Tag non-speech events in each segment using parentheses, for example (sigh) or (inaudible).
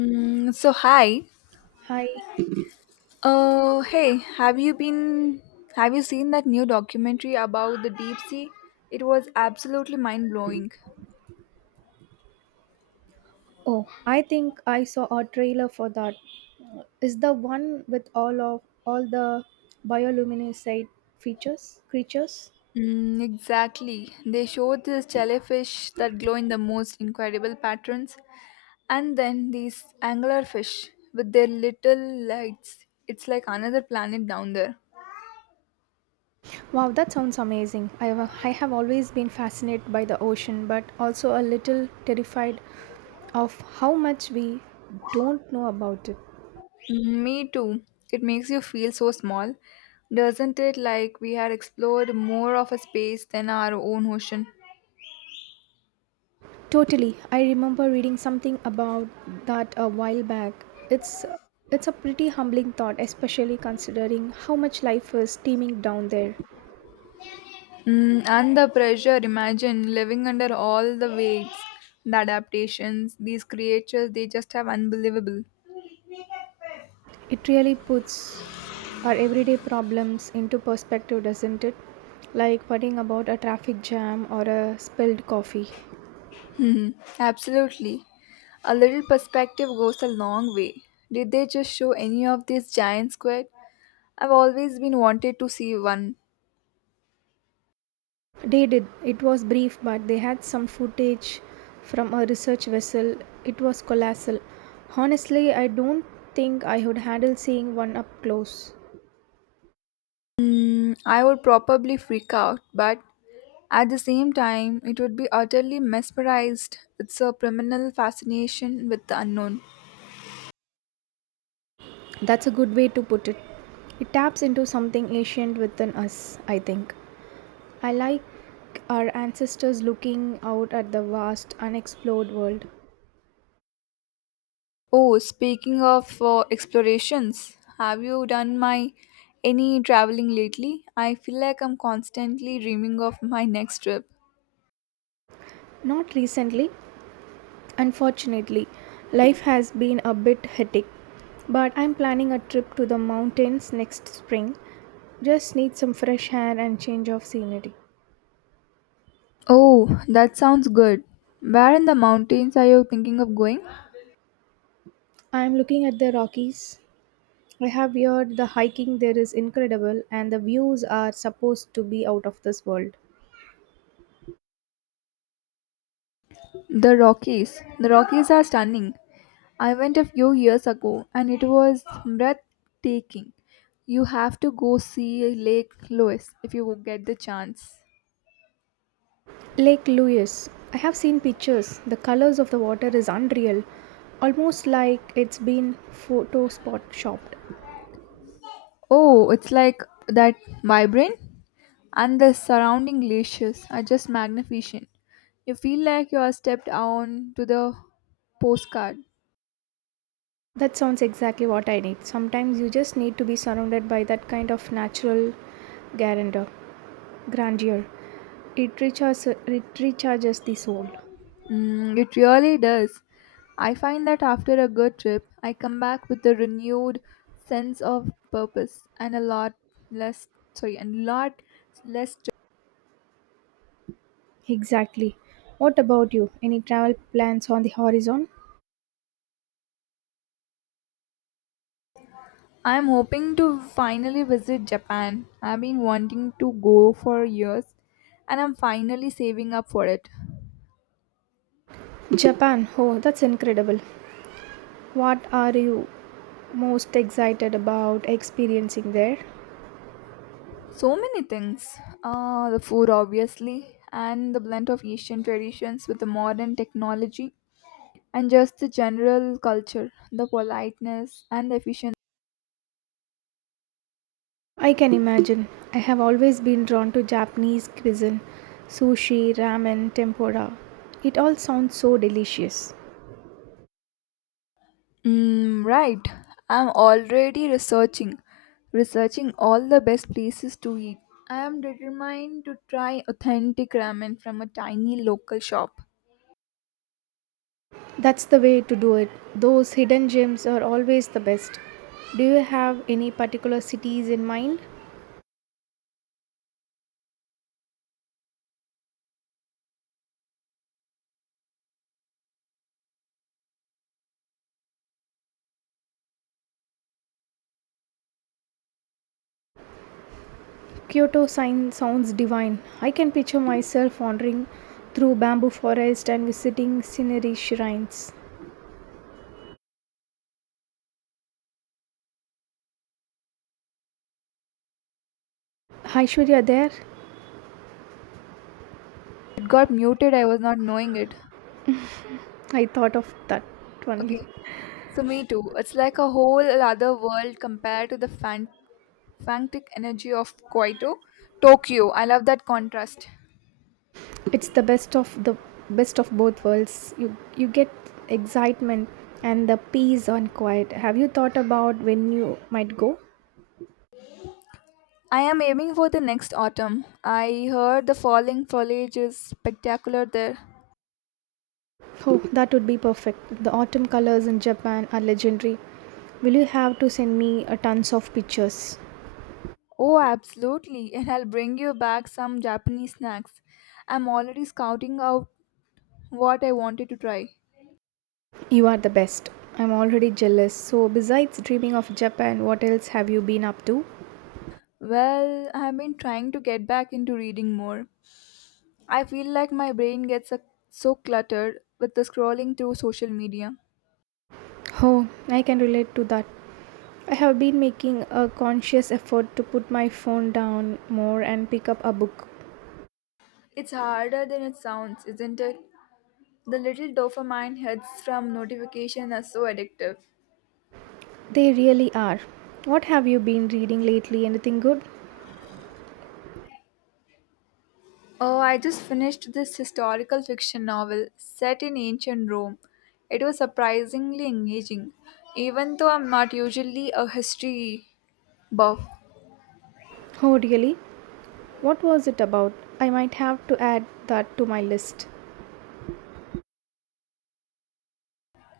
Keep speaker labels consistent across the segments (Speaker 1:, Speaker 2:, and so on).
Speaker 1: So hi.
Speaker 2: Hi.
Speaker 1: Hey, have you been? Have you seen that new documentary about the deep sea? It was absolutely mind blowing.
Speaker 2: Oh, I think I saw a trailer for that. Is the one with all the bioluminescent features creatures?
Speaker 1: Mm, exactly. They showed these jellyfish that glow in the most incredible patterns, and then these anglerfish with their little lights. It's like another planet down there.
Speaker 2: Wow, that sounds amazing. I have always been fascinated by the ocean, but also a little terrified of how much we don't know about it.
Speaker 1: Mm, me too. It makes you feel so small, doesn't it? Like we had explored more of a space than our own ocean.
Speaker 2: Totally. I remember reading something about that a while back. It's it's a pretty humbling thought, especially considering how much life is teeming down there.
Speaker 1: Mm, and the pressure, imagine living under all the weights, the adaptations, these creatures, they just have unbelievable.
Speaker 2: It really puts our everyday problems into perspective, doesn't it? Like worrying about a traffic jam or a spilled coffee.
Speaker 1: Absolutely. A little perspective goes a long way. Did they just show any of these giant squid? I've always been wanted to see one.
Speaker 2: They did. It was brief, but they had some footage from a research vessel. It was colossal. Honestly, I don't think I would handle seeing one up close.
Speaker 1: Mm, I would probably freak out, but at the same time, it would be utterly mesmerized. It's a criminal fascination with the unknown.
Speaker 2: That's a good way to put it. It taps into something ancient within us, I think. I like our ancestors looking out at the vast, unexplored world.
Speaker 1: Oh, speaking of explorations, have you done my any traveling lately? I feel like I'm constantly dreaming of my next trip.
Speaker 2: Not recently, unfortunately. Life has been a bit hectic, but I'm planning a trip to the mountains next spring. Just need some fresh air and change of scenery.
Speaker 1: Oh, that sounds good. Where in the mountains are you thinking of going?
Speaker 2: I'm looking at the Rockies. I have heard the hiking there is incredible and the views are supposed to be out of this world.
Speaker 1: The Rockies. The Rockies are stunning. I went a few years ago and it was breathtaking. You have to go see Lake Louise if you get the chance.
Speaker 2: Lake Louise. I have seen pictures. The colors of the water is unreal, almost like it's been photo spot shopped.
Speaker 1: Oh, it's like that vibrant and the surrounding glaciers are just magnificent. You feel like you are stepped on to the postcard.
Speaker 2: That sounds exactly what I need. Sometimes you just need to be surrounded by that kind of natural grandeur. grandeur. It recharges, it recharges the soul.
Speaker 1: Mm, it really does. I find that after a good trip, I come back with a renewed sense of purpose and a lot less sorry, and lot less stress.
Speaker 2: Exactly. What about you? Any travel plans on the horizon?
Speaker 1: I'm hoping to finally visit Japan. I've been wanting to go for years and I'm finally saving up for it.
Speaker 2: Japan. Oh, that's incredible. What are you most excited about experiencing there?
Speaker 1: So many things. The food, obviously, and the blend of Asian traditions with the modern technology, and just the general culture, the politeness, and the efficiency.
Speaker 2: I can imagine. I have always been drawn to Japanese cuisine, sushi, ramen, tempura. It all sounds so delicious.
Speaker 1: Mm, right. I'm already researching, all the best places to eat. I am determined to try authentic ramen from a tiny local shop.
Speaker 2: That's the way to do it. Those hidden gems are always the best. Do you have any particular cities in mind? Kyoto sign sounds divine. I can picture myself wandering through bamboo forest and visiting scenery shrines. Aishwarya there?
Speaker 1: It got muted, I was not knowing it.
Speaker 2: I thought of that only.
Speaker 1: Okay, so me too. It's like a whole other world compared to the fan frantic energy of Kyoto, Tokyo. I love that contrast.
Speaker 2: It's the best of both worlds. You get excitement and the peace and quiet. Have you thought about when you might go?
Speaker 1: I am aiming for the next autumn. I heard the falling foliage is spectacular there.
Speaker 2: Oh, that would be perfect. The autumn colors in Japan are legendary. Will you have to send me a tons of pictures?
Speaker 1: Oh, absolutely. And I'll bring you back some Japanese snacks. I'm already scouting out what I wanted to try.
Speaker 2: You are the best. I'm already jealous. So, besides dreaming of Japan, what else have you been up to?
Speaker 1: Well, I've been trying to get back into reading more. I feel like my brain gets so cluttered with the scrolling through social media.
Speaker 2: Oh, I can relate to that. I have been making a conscious effort to put my phone down more and pick up a book.
Speaker 1: It's harder than it sounds, isn't it? The little dopamine hits from notification are so addictive.
Speaker 2: They really are. What have you been reading lately? Anything good?
Speaker 1: Oh, I just finished this historical fiction novel set in ancient Rome. It was surprisingly engaging. Even though I'm not usually a history buff,
Speaker 2: Oh, really? What was it about? I might have to add that to my list.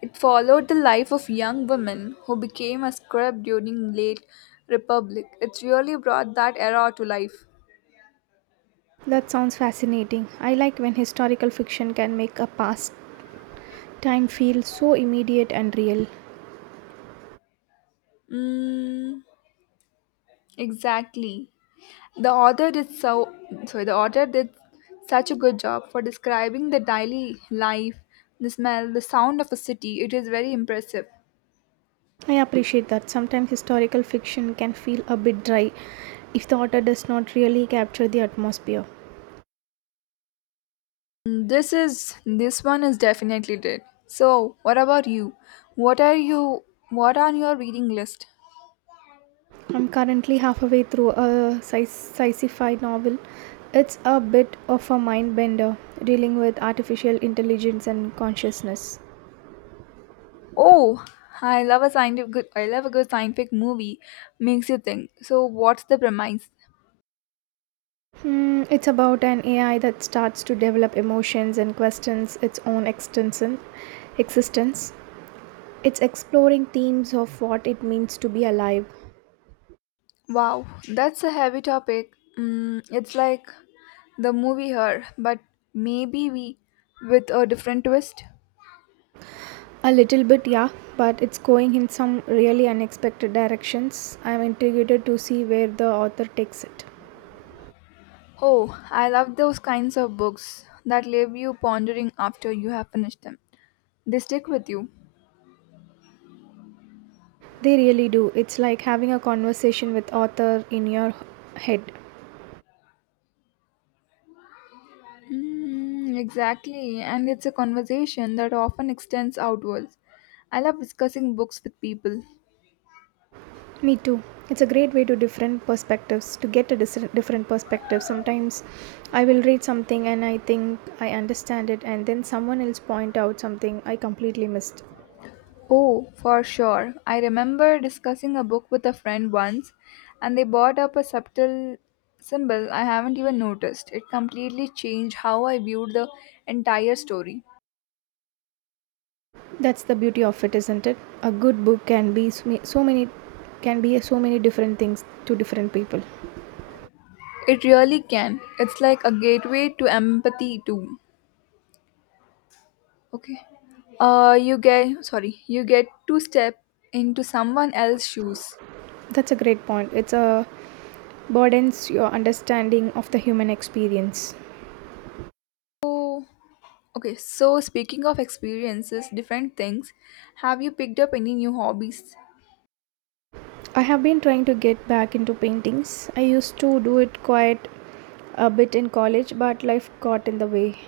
Speaker 1: it followed the life of young women who became a scribe during late Republic. It really brought that era to life.
Speaker 2: That sounds fascinating. I like when historical fiction can make a past time feel so immediate and real.
Speaker 1: Mm, exactly. The author did so sorry, the author did such a good job for describing the daily life, the smell, the sound of a city. It is very impressive.
Speaker 2: I appreciate that. Sometimes historical fiction can feel a bit dry if the author does not really capture the atmosphere.
Speaker 1: This one is definitely did. So, what about you? What are you what are your reading list?
Speaker 2: I'm currently halfway through a sci fi novel. It's a bit of a mind bender dealing with artificial intelligence and consciousness.
Speaker 1: Oh, I love a good scientific movie. Makes you think. So, what's the premise?
Speaker 2: It's about an AI that starts to develop emotions and questions its own existence. It's exploring themes of what it means to be alive.
Speaker 1: Wow, that's a heavy topic. Mm, it's like the movie Her, but maybe we with a different twist.
Speaker 2: A little bit, yeah, but it's going in some really unexpected directions. I'm intrigued to see where the author takes it.
Speaker 1: Oh, I love those kinds of books that leave you pondering after you have finished them. They stick with you.
Speaker 2: They really do. It's like having a conversation with author in your head.
Speaker 1: Mm, exactly, and it's a conversation that often extends outwards. I love discussing books with people.
Speaker 2: Me too. It's a great way to different perspectives to get a different perspective. Sometimes I will read something and I think I understand it and then someone else point out something I completely missed.
Speaker 1: Oh, for sure. I remember discussing a book with a friend once, and they brought up a subtle symbol I haven't even noticed. It completely changed how I viewed the entire story.
Speaker 2: That's the beauty of it, isn't it? A good book can be so many different things to different people.
Speaker 1: It really can. It's like a gateway to empathy, too. Okay. You get to step into someone else's shoes.
Speaker 2: That's a great point. It's a broadens your understanding of the human experience.
Speaker 1: So, okay. So, speaking of experiences, different things. Have you picked up any new hobbies?
Speaker 2: I have been trying to get back into paintings. I used to do it quite a bit in college, but life got in the way.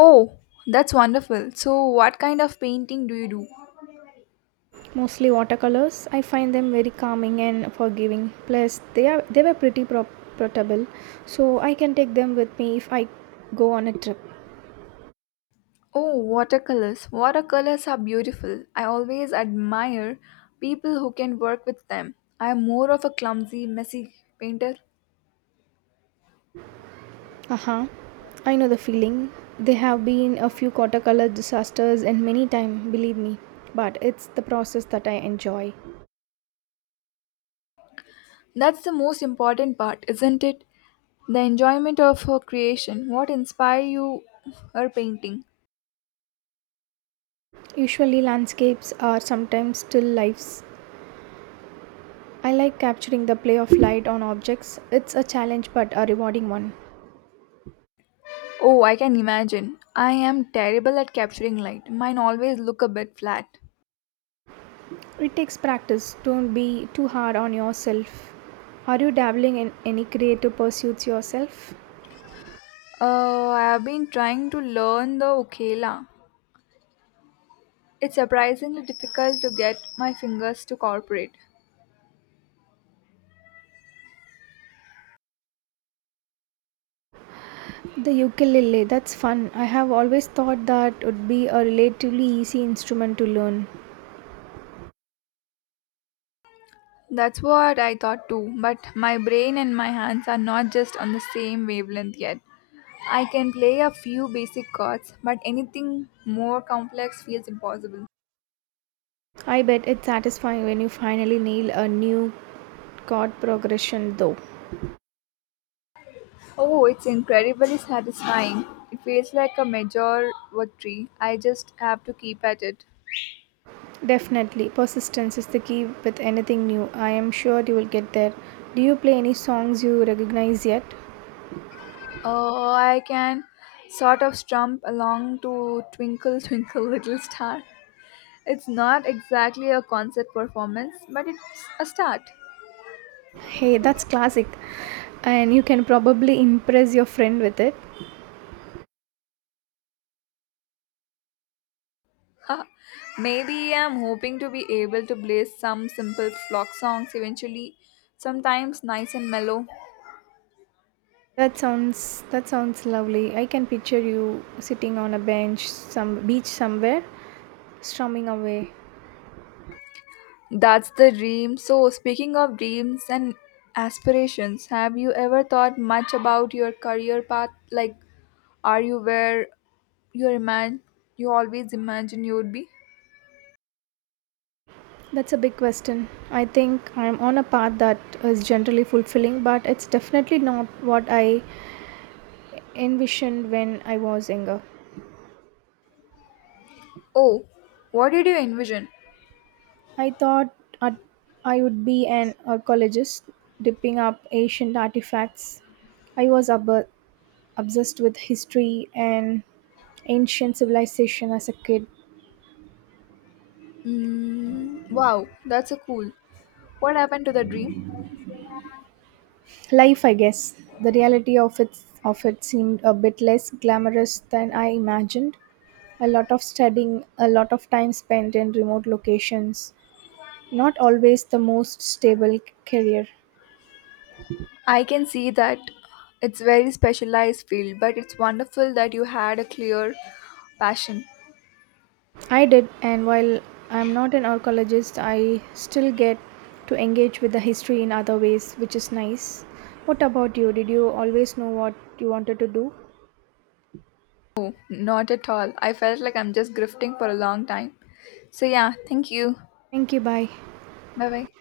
Speaker 1: Oh, that's wonderful. So, what kind of painting do you do?
Speaker 2: Mostly watercolors. I find them very calming and forgiving. Plus, they were pretty portable, so I can take them with me if I go on a trip.
Speaker 1: Oh, watercolors. Watercolors are beautiful. I always admire people who can work with them. I am more of a clumsy, messy painter.
Speaker 2: Uh huh. I know the feeling. There have been a few watercolor disasters and many times, believe me. But it's the process that I enjoy.
Speaker 1: That's the most important part, isn't it? The enjoyment of her creation. What inspire you her painting?
Speaker 2: Usually landscapes are sometimes still lifes. I like capturing the play of light on objects. It's a challenge but a rewarding one.
Speaker 1: Oh, I can imagine. I am terrible at capturing light. Mine always look a bit flat.
Speaker 2: It takes practice. Don't be too hard on yourself. Are you dabbling in any creative pursuits yourself?
Speaker 1: I have been trying to learn the ukela. It's surprisingly difficult to get my fingers to cooperate.
Speaker 2: The ukulele, that's fun. I have always thought that would be a relatively easy instrument to learn.
Speaker 1: That's what I thought too, but my brain and my hands are not just on the same wavelength yet. I can play a few basic chords, but anything more complex feels impossible.
Speaker 2: I bet it's satisfying when you finally nail a new chord progression though.
Speaker 1: Oh, it's incredibly satisfying. It feels like a major victory. I just have to keep at it.
Speaker 2: Definitely, persistence is the key with anything new. I am sure you will get there. Do you play any songs you recognize yet?
Speaker 1: Oh, I can sort of strum along to Twinkle Twinkle Little Star. It's not exactly a concert performance, but it's a start.
Speaker 2: Hey, that's classic. And you can probably impress your friend with it.
Speaker 1: (laughs) Maybe I'm hoping to be able to blaze some simple flock songs eventually, sometimes nice and mellow.
Speaker 2: That sounds lovely. I can picture you sitting on a bench some beach somewhere strumming away.
Speaker 1: That's the dream. So, speaking of dreams and aspirations, have you ever thought much about your career path? Like, are you where you imagine you always imagine you would be?
Speaker 2: That's a big question. I think I'm on a path that is generally fulfilling, but it's definitely not what I envisioned when I was younger.
Speaker 1: Oh, what did you envision?
Speaker 2: I thought I'd- I would be an archaeologist, dipping up ancient artifacts. I was obsessed with history and ancient civilization as a kid.
Speaker 1: Mm, wow, that's so cool. What happened to the dream?
Speaker 2: Life, I guess. The reality of it seemed a bit less glamorous than I imagined. A lot of studying, a lot of time spent in remote locations, not always the most stable career.
Speaker 1: I can see that it's very specialized field, but it's wonderful that you had a clear passion.
Speaker 2: I did, and while I'm not an archaeologist, I still get to engage with the history in other ways, which is nice. What about you? Did you always know what you wanted to do?
Speaker 1: Not at all. I felt like I'm just grifting for a long time. So yeah, thank you.
Speaker 2: Thank you, bye.
Speaker 1: Bye bye.